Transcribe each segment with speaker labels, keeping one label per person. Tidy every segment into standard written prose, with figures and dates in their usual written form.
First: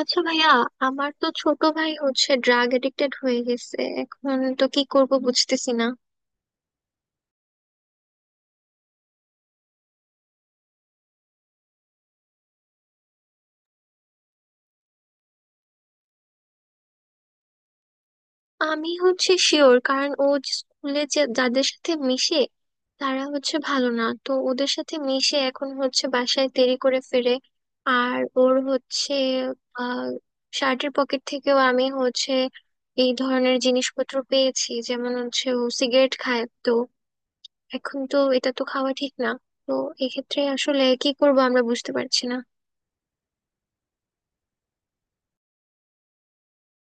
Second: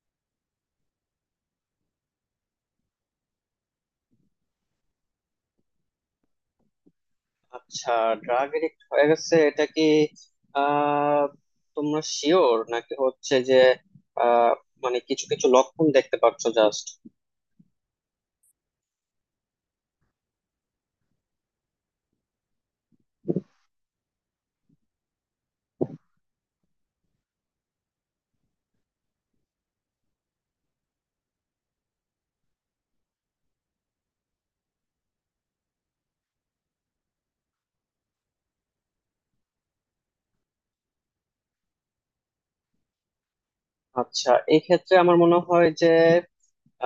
Speaker 1: আচ্ছা ভাইয়া, আমার তো ছোট ভাই ড্রাগ এডিক্টেড হয়ে গেছে এখন। তো কি করব বুঝতেছি না।
Speaker 2: আচ্ছা, ড্রাগ এডিক্ট হয়ে গেছে এটা কি? আহ তোমরা শিওর নাকি, হচ্ছে যে আহ মানে কিছু কিছু লক্ষণ দেখতে পাচ্ছ জাস্ট?
Speaker 1: আমি শিওর, কারণ ও যে স্কুলে যে যাদের সাথে মিশে, তারা ভালো না। তো ওদের সাথে মিশে এখন বাসায় দেরি করে ফিরে। আর ওর হচ্ছে আহ শার্টের পকেট থেকেও আমি এই ধরনের জিনিসপত্র পেয়েছি। যেমন ও সিগারেট খায়, তো এখন তো এটা তো খাওয়া ঠিক না। তো এক্ষেত্রে আসলে কি করব আমরা বুঝতে পারছি না।
Speaker 2: আচ্ছা, এই ক্ষেত্রে আমার মনে হয় যে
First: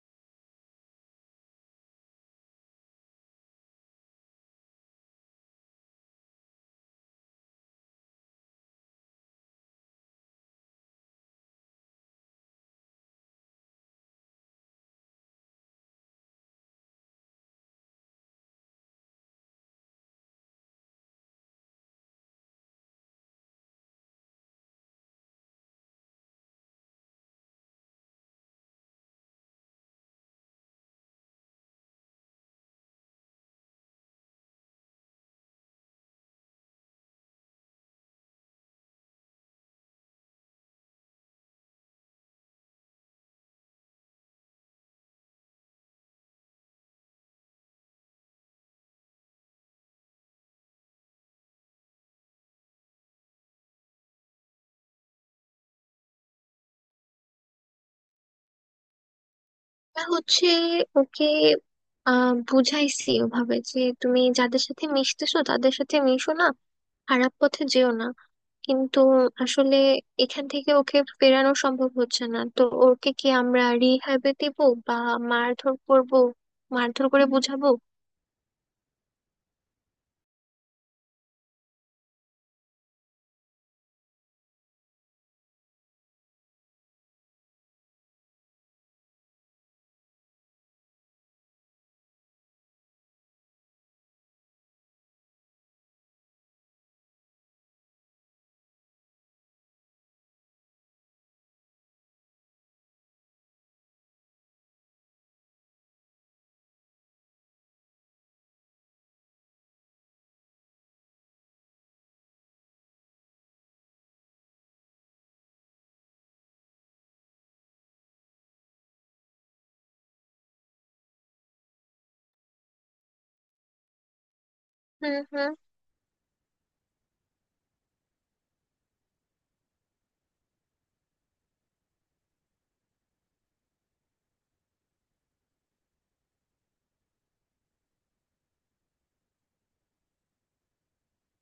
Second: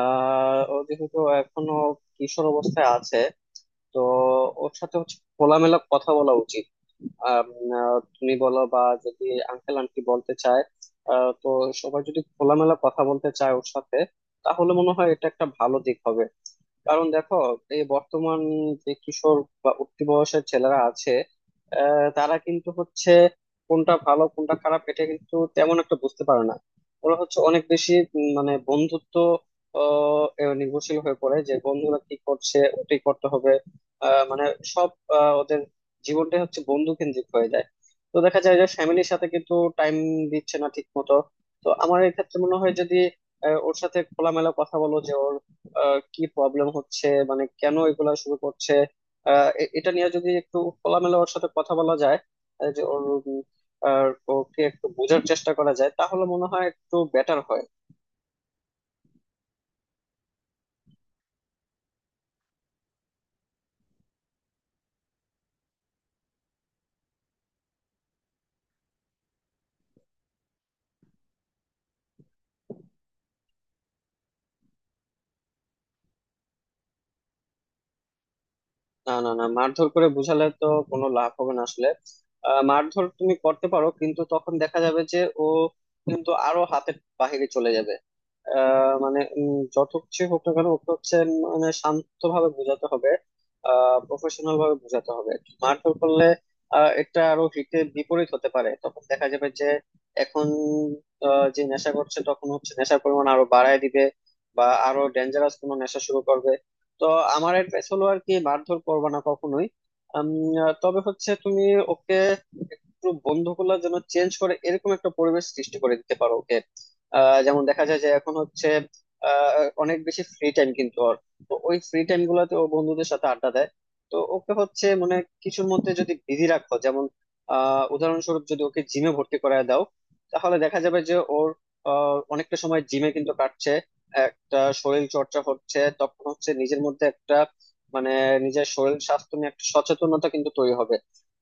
Speaker 2: ও যেহেতু এখনো কিশোর অবস্থায় আছে, তো ওর সাথে হচ্ছে খোলামেলা কথা বলা উচিত। আম, তুমি বলো, বা যদি আঙ্কেল আন্টি বলতে চায়, তো সবাই যদি খোলামেলা কথা বলতে চায় ওর সাথে, তাহলে মনে হয় এটা একটা ভালো দিক হবে। কারণ দেখো, এই বর্তমান যে কিশোর বা উঠতি বয়সের ছেলেরা আছে, তারা কিন্তু হচ্ছে কোনটা ভালো কোনটা খারাপ এটা কিন্তু তেমন একটা বুঝতে পারে না। ওরা হচ্ছে অনেক বেশি মানে বন্ধুত্ব, এ নির্ভরশীল হয়ে পড়ে যে বন্ধুরা কি করছে ওটাই করতে হবে। মানে সব ওদের জীবনটাই হচ্ছে বন্ধু কেন্দ্রিক হয়ে যায়। তো দেখা যায় যে ফ্যামিলির সাথে কিন্তু টাইম দিচ্ছে না ঠিক মতো। তো আমার এই ক্ষেত্রে মনে হয় যদি ওর সাথে খোলামেলা কথা বলো, যে ওর কি প্রবলেম হচ্ছে, মানে কেন এগুলা শুরু করছে। এটা নিয়ে যদি একটু খোলামেলা ওর সাথে কথা বলা যায়, যে ওর উম, আর ওকে একটু বোঝার চেষ্টা করা যায়, তাহলে মনে হয় একটু বেটার হয়।
Speaker 1: না ওকে বুঝাইছি ওভাবে যে তুমি যাদের সাথে মিশতেছো তাদের সাথে মিশো না, খারাপ পথে যেও না। কিন্তু আসলে এখান থেকে ওকে ফেরানো সম্ভব হচ্ছে না। তো ওকে কি আমরা রিহ্যাবে দেবো, বা মারধর করবো, মারধর করে বোঝাবো?
Speaker 2: না, না, না, মারধর করে বুঝালে তো কোনো লাভ হবে না আসলে। মারধর তুমি করতে পারো কিন্তু তখন দেখা যাবে যে ও কিন্তু আরো হাতের বাহিরে চলে যাবে। মানে যত কিছু হোক না কেন ওকে হচ্ছে মানে শান্তভাবে বোঝাতে হবে, প্রফেশনাল ভাবে বোঝাতে হবে। মারধর করলে এটা আরো হিতে বিপরীত হতে পারে, তখন দেখা যাবে যে এখন যে নেশা করছে তখন হচ্ছে নেশার পরিমাণ আরো বাড়ায় দিবে, বা আরো ডেঞ্জারাস কোনো নেশা শুরু করবে। তো আমার অ্যাডভাইস হলো আর কি মারধর করবে না কখনোই। আম, তবে হচ্ছে তুমি ওকে একটু বন্ধুগুলো যেন চেঞ্জ করে এরকম একটা পরিবেশ সৃষ্টি করে দিতে পারো ওকে। যেমন দেখা যায় যে এখন হচ্ছে অনেক বেশি ফ্রি টাইম কিন্তু ওর, তো ওই ফ্রি টাইম গুলাতে ও বন্ধুদের সাথে আড্ডা দেয়। তো ওকে হচ্ছে
Speaker 1: হুম
Speaker 2: মানে
Speaker 1: হুম
Speaker 2: কিছুর মধ্যে যদি বিজি রাখো, যেমন উদাহরণস্বরূপ যদি ওকে জিমে ভর্তি করায় দাও, তাহলে দেখা যাবে যে ওর অনেকটা সময় জিমে কিন্তু কাটছে, একটা শরীর চর্চা হচ্ছে, তখন হচ্ছে নিজের মধ্যে একটা মানে নিজের শরীর স্বাস্থ্য নিয়ে একটা সচেতনতা কিন্তু তৈরি হবে।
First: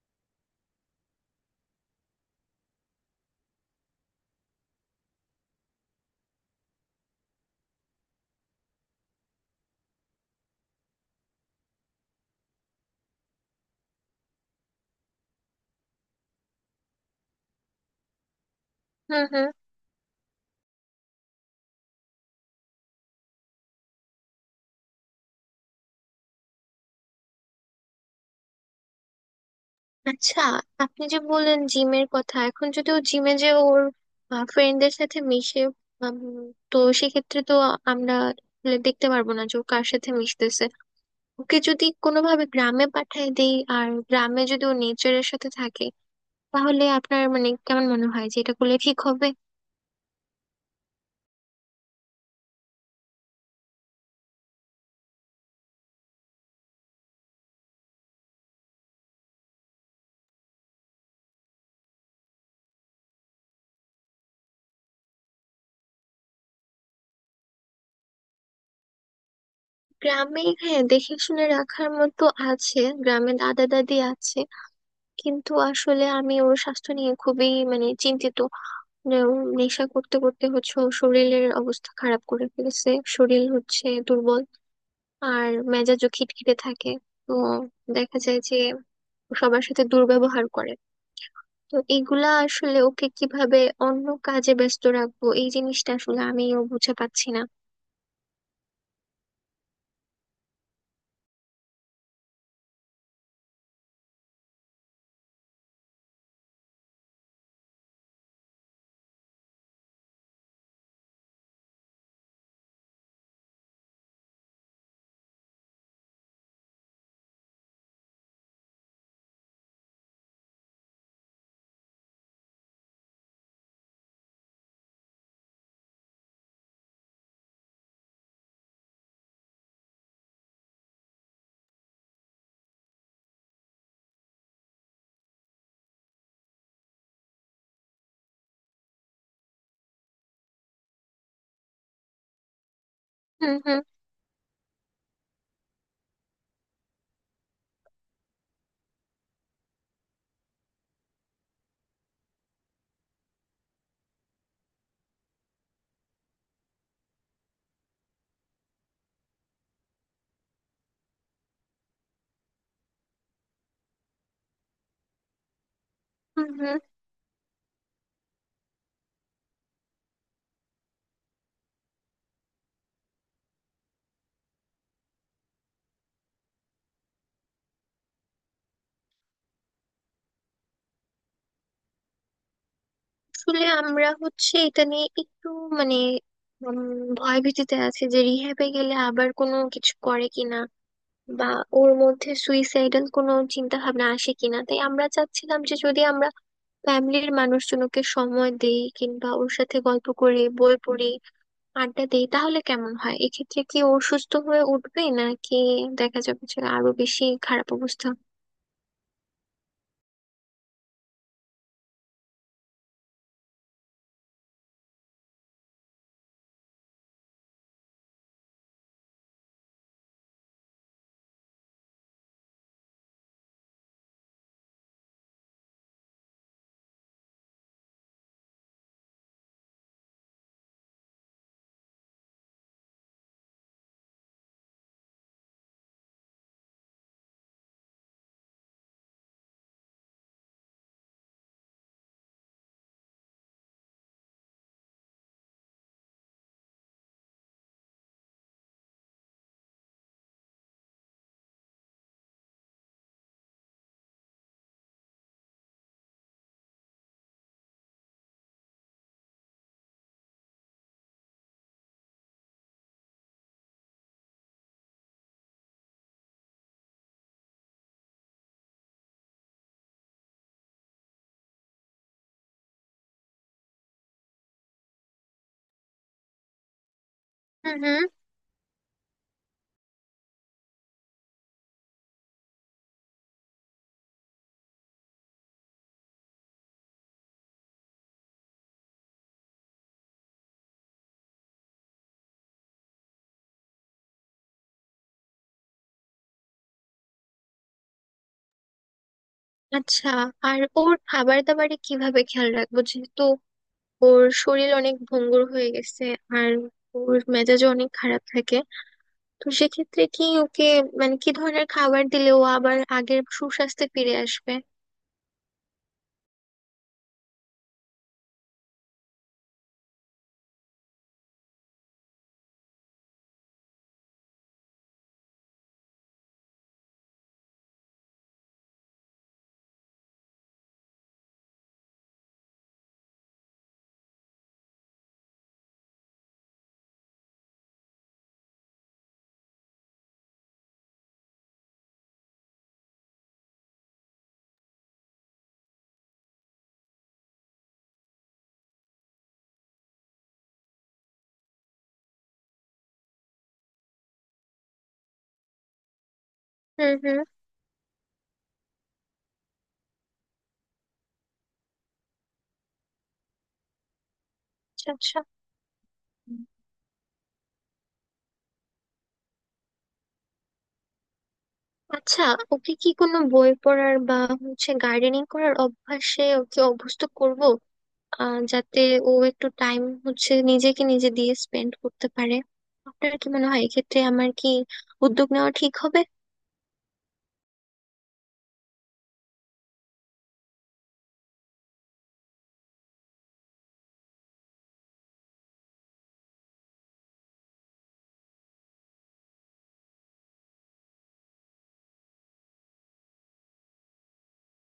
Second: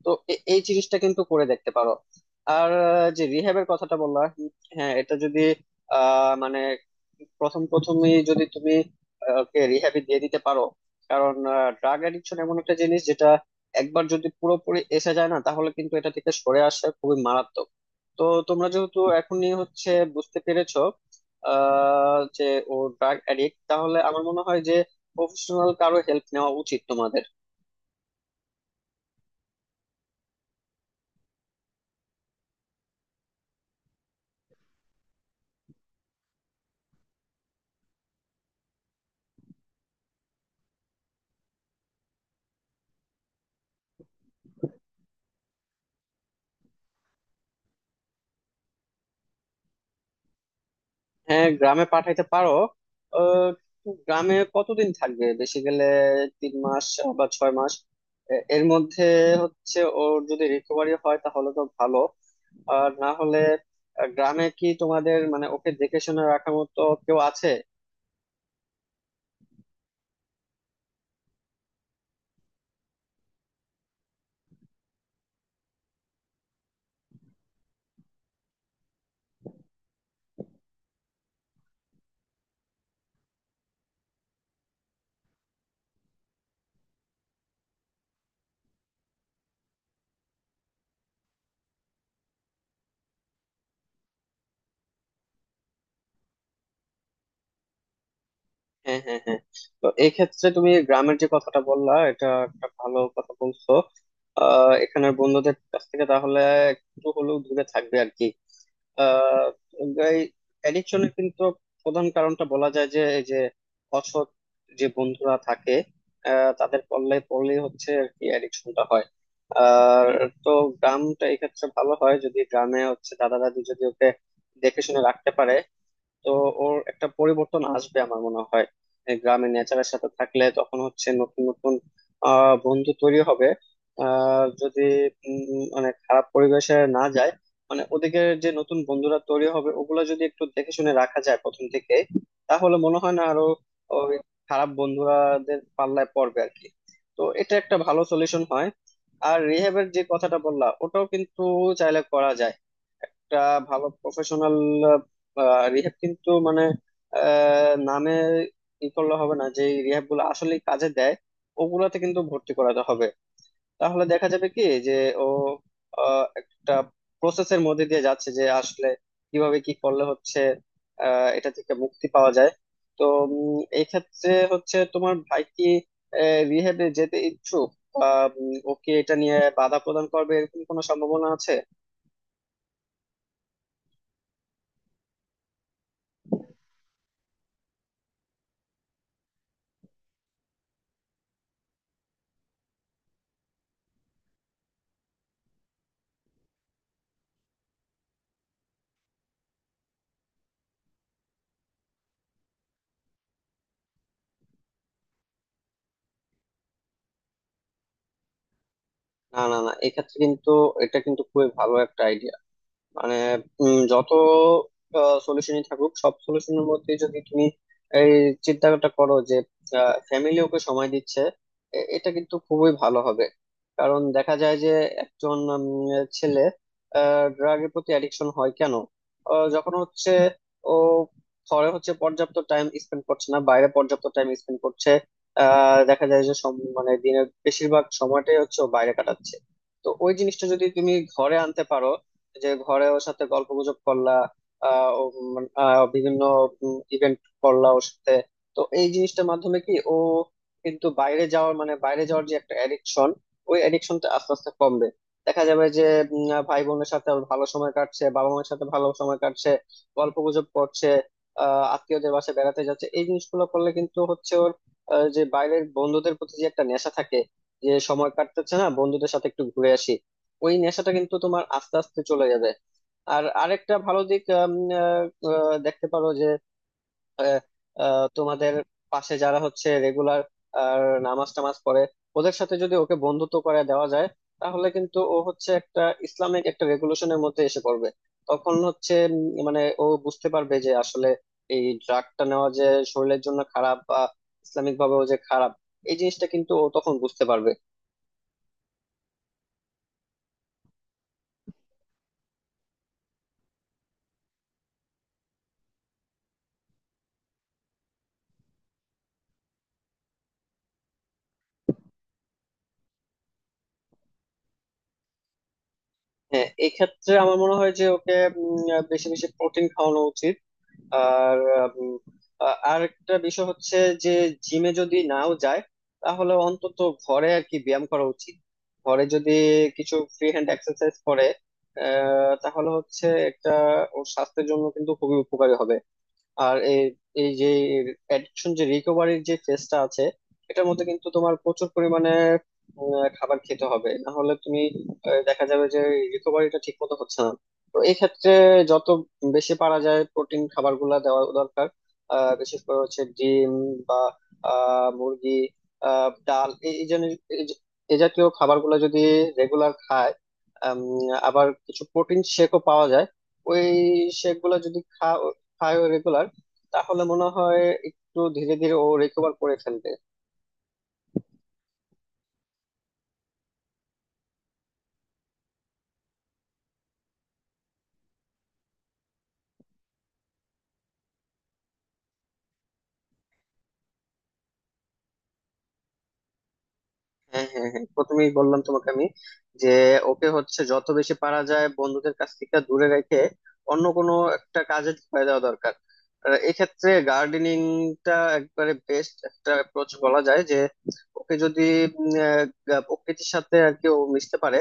Speaker 2: তো এই জিনিসটা কিন্তু করে দেখতে পারো। আর যে রিহ্যাবের কথাটা বললা, হ্যাঁ এটা যদি মানে প্রথম প্রথমে যদি তুমি ওকে রিহ্যাবে দিয়ে দিতে পারো। কারণ ড্রাগ অ্যাডিকশন এমন একটা জিনিস যেটা একবার যদি পুরোপুরি এসে যায় না, তাহলে কিন্তু এটা থেকে সরে আসা খুবই মারাত্মক। তো তোমরা যেহেতু
Speaker 1: হুম হুম.
Speaker 2: এখনই হচ্ছে বুঝতে পেরেছো যে ও ড্রাগ অ্যাডিক্ট, তাহলে আমার মনে হয় যে প্রফেশনাল কারো হেল্প নেওয়া উচিত তোমাদের।
Speaker 1: আচ্ছা, আপনি যে বললেন জিমের কথা, এখন যদি ও জিমে যে ওর ফ্রেন্ডদের সাথে মিশে, উম, তো সেক্ষেত্রে তো আমরা আসলে দেখতে পারবো না যে ও কার সাথে মিশতেছে। ওকে যদি কোনোভাবে গ্রামে পাঠিয়ে দেই আর গ্রামে যদি ও নেচারের সাথে থাকে, তাহলে আপনার মানে কেমন মনে হয় যে এটা করলে ঠিক হবে?
Speaker 2: হ্যাঁ, গ্রামে পাঠাইতে পারো। আহ, গ্রামে কতদিন থাকবে, বেশি গেলে 3 মাস বা 6 মাস, এর মধ্যে হচ্ছে ওর যদি রিকভারি হয় তাহলে তো ভালো। আর না হলে গ্রামে কি তোমাদের মানে ওকে দেখে শুনে রাখার মতো কেউ আছে?
Speaker 1: গ্রামে হ্যাঁ, দেখে শুনে রাখার মতো আছে। গ্রামে দাদা দাদি আছে। কিন্তু আসলে আমি ওর স্বাস্থ্য নিয়ে খুবই মানে চিন্তিত। যেমন নেশা করতে করতে ওর শরীরের অবস্থা খারাপ করে ফেলেছে। শরীর দুর্বল, আর মেজাজও খিটখিটে থাকে। তো দেখা যায় যে ও সবার সাথে দুর্ব্যবহার করে। তো এগুলা আসলে ওকে কিভাবে অন্য কাজে ব্যস্ত রাখবো এই জিনিসটা আসলে আমিও বুঝে পাচ্ছি না।
Speaker 2: হ্যাঁ, হ্যাঁ, হ্যাঁ, তো এই ক্ষেত্রে তুমি গ্রামের যে কথাটা বললা এটা একটা ভালো কথা বলছো। এখানের বন্ধুদের কাছ থেকে তাহলে একটু হলেও দূরে থাকবে আর কি। আহ এই অ্যাডিকশনের কিন্তু প্রধান কারণটা বলা যায় যে এই যে অসৎ যে বন্ধুরা থাকে, তাদের পল্লে পড়লেই হচ্ছে আর কি অ্যাডিকশনটা হয়। আর তো গ্রামটা এক্ষেত্রে ভালো হয় যদি গ্রামে হচ্ছে দাদা দাদি যদি ওকে দেখে শুনে রাখতে পারে। তো ওর একটা পরিবর্তন আসবে আমার মনে হয়। এই গ্রামে নেচারের সাথে থাকলে তখন হচ্ছে নতুন নতুন বন্ধু তৈরি হবে। যদি মানে খারাপ পরিবেশে না যায়, মানে ওদিকে যে নতুন বন্ধুরা তৈরি হবে ওগুলো যদি একটু দেখে শুনে রাখা যায় প্রথম থেকে, তাহলে মনে হয় না আরো
Speaker 1: হুম হুম
Speaker 2: ওই খারাপ বন্ধুরাদের পাল্লায় পড়বে আর কি। তো এটা একটা ভালো সলিউশন হয়। আর রিহেবের যে কথাটা বললা, ওটাও কিন্তু চাইলে করা যায়। একটা ভালো প্রফেশনাল রিহ্যাব, কিন্তু মানে নামে ই করলে হবে না, যে রিহ্যাব গুলো আসলে কাজে দেয় ওগুলাতে কিন্তু ভর্তি করাতে হবে। তাহলে দেখা যাবে কি যে ও
Speaker 1: হুম
Speaker 2: একটা
Speaker 1: হুম
Speaker 2: প্রসেসের মধ্যে দিয়ে যাচ্ছে, যে আসলে কিভাবে কি করলে হচ্ছে এটা থেকে মুক্তি পাওয়া যায়। তো এই ক্ষেত্রে হচ্ছে তোমার ভাই কি রিহ্যাবে যেতে ইচ্ছুক, বা ও কি এটা নিয়ে বাধা প্রদান করবে, এরকম কোনো সম্ভাবনা আছে?
Speaker 1: আসলে আমরা এটা নিয়ে একটু মানে উম, ভয় ভীতিতে আছে যে রিহ্যাবে গেলে আবার কোনো কিছু করে কিনা, বা ওর মধ্যে সুইসাইডাল কোনো চিন্তা ভাবনা আসে কিনা। তাই আমরা চাচ্ছিলাম যে যদি আমরা ফ্যামিলির মানুষজনকে সময় দেই কিংবা ওর সাথে গল্প করি, বই পড়ি, আড্ডা দেই, তাহলে কেমন হয়? এক্ষেত্রে কি ও সুস্থ হয়ে উঠবে, নাকি দেখা যাবে যে আরো বেশি খারাপ অবস্থা?
Speaker 2: না, না, না, এক্ষেত্রে কিন্তু এটা কিন্তু খুবই ভালো একটা মানে যত সলিউশনই থাকুক সব সলিউশনের মধ্যে যদি তুমি এই চিন্তাটা করো যে ফ্যামিলি ওকে সময় দিচ্ছে, এটা কিন্তু খুবই ভালো হবে। কারণ দেখা যায় যে একজন ছেলে ড্রাগের প্রতি অ্যাডিকশন হয় কেন? যখন হচ্ছে ও ঘরে হচ্ছে পর্যাপ্ত টাইম স্পেন্ড করছে না, বাইরে পর্যাপ্ত টাইম স্পেন্ড করছে। দেখা যায় যে মানে দিনের বেশিরভাগ সময়টাই হচ্ছে ও বাইরে কাটাচ্ছে। তো ওই জিনিসটা যদি তুমি ঘরে আনতে পারো, যে ঘরে ওর সাথে গল্প গুজব করলা, ও মানে, বিভিন্ন ইভেন্ট করলা ওর সাথে, তো এই জিনিসটার মাধ্যমে কি ও কিন্তু বাইরে যাওয়ার মানে বাইরে যাওয়ার যে একটা অ্যাডিকশন, ওই অ্যাডিকশনটা আস্তে আস্তে কমবে। দেখা যাবে যে ভাই বোনের সাথে ওর ভালো সময় কাটছে, বাবা মায়ের সাথে ভালো সময় কাটছে, গল্প গুজব করছে, আত্মীয়দের বাসায় বেড়াতে যাচ্ছে, এই জিনিসগুলো করলে কিন্তু হচ্ছে ওর যে বাইরের বন্ধুদের প্রতি যে একটা নেশা থাকে, যে সময় কাটতেছে না বন্ধুদের সাথে একটু ঘুরে আসি, ওই নেশাটা কিন্তু তোমার আস্তে আস্তে চলে যাবে। আর আরেকটা ভালো দিক আহ, দেখতে পারো যে আহ,
Speaker 1: হুম হুম।
Speaker 2: আহ, তোমাদের পাশে যারা হচ্ছে রেগুলার নামাজ টামাজ পড়ে, ওদের সাথে যদি ওকে বন্ধুত্ব করে দেওয়া যায়, তাহলে কিন্তু ও হচ্ছে একটা ইসলামিক একটা রেগুলেশনের মধ্যে এসে পড়বে। তখন হচ্ছে মানে ও বুঝতে পারবে যে আসলে এই ড্রাগটা নেওয়া যে শরীরের জন্য খারাপ, বা ইসলামিক ভাবেও যে খারাপ, এই জিনিসটা কিন্তু ও তখন বুঝতে পারবে।
Speaker 1: আচ্ছা, আর ওর খাবার দাবারে কিভাবে খেয়াল রাখবো? যেহেতু ওর শরীর অনেক ভঙ্গুর হয়ে গেছে, আর ওর মেজাজও অনেক খারাপ থাকে, তো সেক্ষেত্রে কি ওকে মানে কি ধরনের খাবার দিলে ও আবার আগের সুস্বাস্থ্যে ফিরে আসবে?
Speaker 2: হ্যাঁ, এক্ষেত্রে আমার মনে হয় যে ওকে বেশি বেশি প্রোটিন খাওয়ানো উচিত। আর উম, আর একটা বিষয় হচ্ছে যে জিমে যদি নাও যায় তাহলে অন্তত ঘরে আর কি ব্যায়াম করা উচিত। ঘরে যদি কিছু ফ্রি হ্যান্ড এক্সারসাইজ করে, তাহলে হচ্ছে একটা ওর স্বাস্থ্যের জন্য কিন্তু খুবই উপকারী হবে। আর এই এই যে অ্যাডিকশন যে রিকভারির যে ফেজটা আছে, এটার মধ্যে কিন্তু তোমার প্রচুর পরিমাণে খাবার খেতে হবে, না হলে তুমি দেখা যাবে যে রিকভারিটা ঠিক মতো হচ্ছে না। তো এই ক্ষেত্রে যত বেশি পারা যায় প্রোটিন খাবারগুলা দেওয়া দরকার। বিশেষ করে হচ্ছে ডিম বা মুরগি, ডাল, এই এই
Speaker 1: হুম হুম।
Speaker 2: এই জাতীয় খাবারগুলো যদি রেগুলার খায়। আম, আবার কিছু প্রোটিন শেকও পাওয়া যায়, ওই শেক গুলা যদি
Speaker 1: আচ্ছা আচ্ছা
Speaker 2: খায় রেগুলার, তাহলে মনে হয় একটু ধীরে ধীরে ও রিকভার করে ফেলবে।
Speaker 1: আচ্ছা ওকে কি কোনো বই পড়ার বা গার্ডেনিং করার অভ্যাসে ওকে অভ্যস্ত করব, যাতে ও একটু টাইম নিজেকে নিজে দিয়ে স্পেন্ড করতে পারে? আপনার কি মনে হয় এক্ষেত্রে আমার কি উদ্যোগ নেওয়া ঠিক হবে?
Speaker 2: হ্যাঁ, হ্যাঁ, হ্যাঁ, প্রথমেই বললাম তোমাকে আমি যে ওকে হচ্ছে যত বেশি পারা যায় বন্ধুদের কাছ থেকে দূরে রেখে অন্য কোনো একটা কাজে ঢুকিয়ে দেওয়া দরকার। আর এক্ষেত্রে গার্ডেনিংটা একবারে বেস্ট একটা অ্যাপ্রোচ বলা যায়। যে ওকে যদি উম, প্রকৃতির সাথে আর কি ও মিশতে পারে,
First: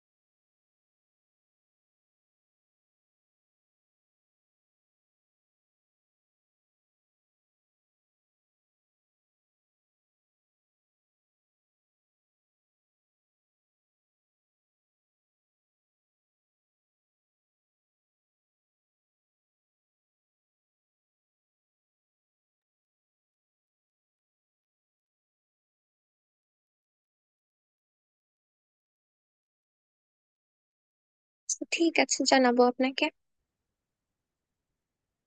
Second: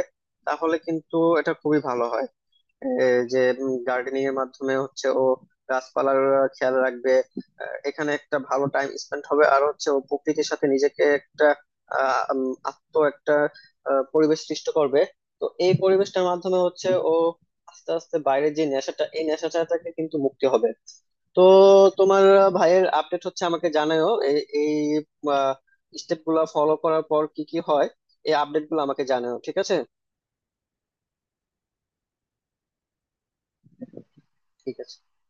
Speaker 2: তাহলে কিন্তু এটা খুবই ভালো হয়। এই যে গার্ডেনিং এর মাধ্যমে হচ্ছে ও গাছপালার খেয়াল রাখবে, এখানে একটা ভালো টাইম স্পেন্ড হবে, আর হচ্ছে ও প্রকৃতির সাথে নিজেকে একটা আত্ম একটা পরিবেশ সৃষ্টি করবে। তো এই পরিবেশটার মাধ্যমে হচ্ছে ও আস্তে আস্তে বাইরের যে নেশাটা এই নেশাটা থেকে কিন্তু মুক্তি হবে। তো তোমার ভাইয়ের আপডেট হচ্ছে আমাকে জানাও, এই এই স্টেপ গুলা ফলো করার পর কি কি হয়, এই আপডেট গুলো আমাকে জানাও, ঠিক আছে?
Speaker 1: আচ্ছা, ঠিক আছে, জানাবো আপনাকে।
Speaker 2: ঠিক আছে।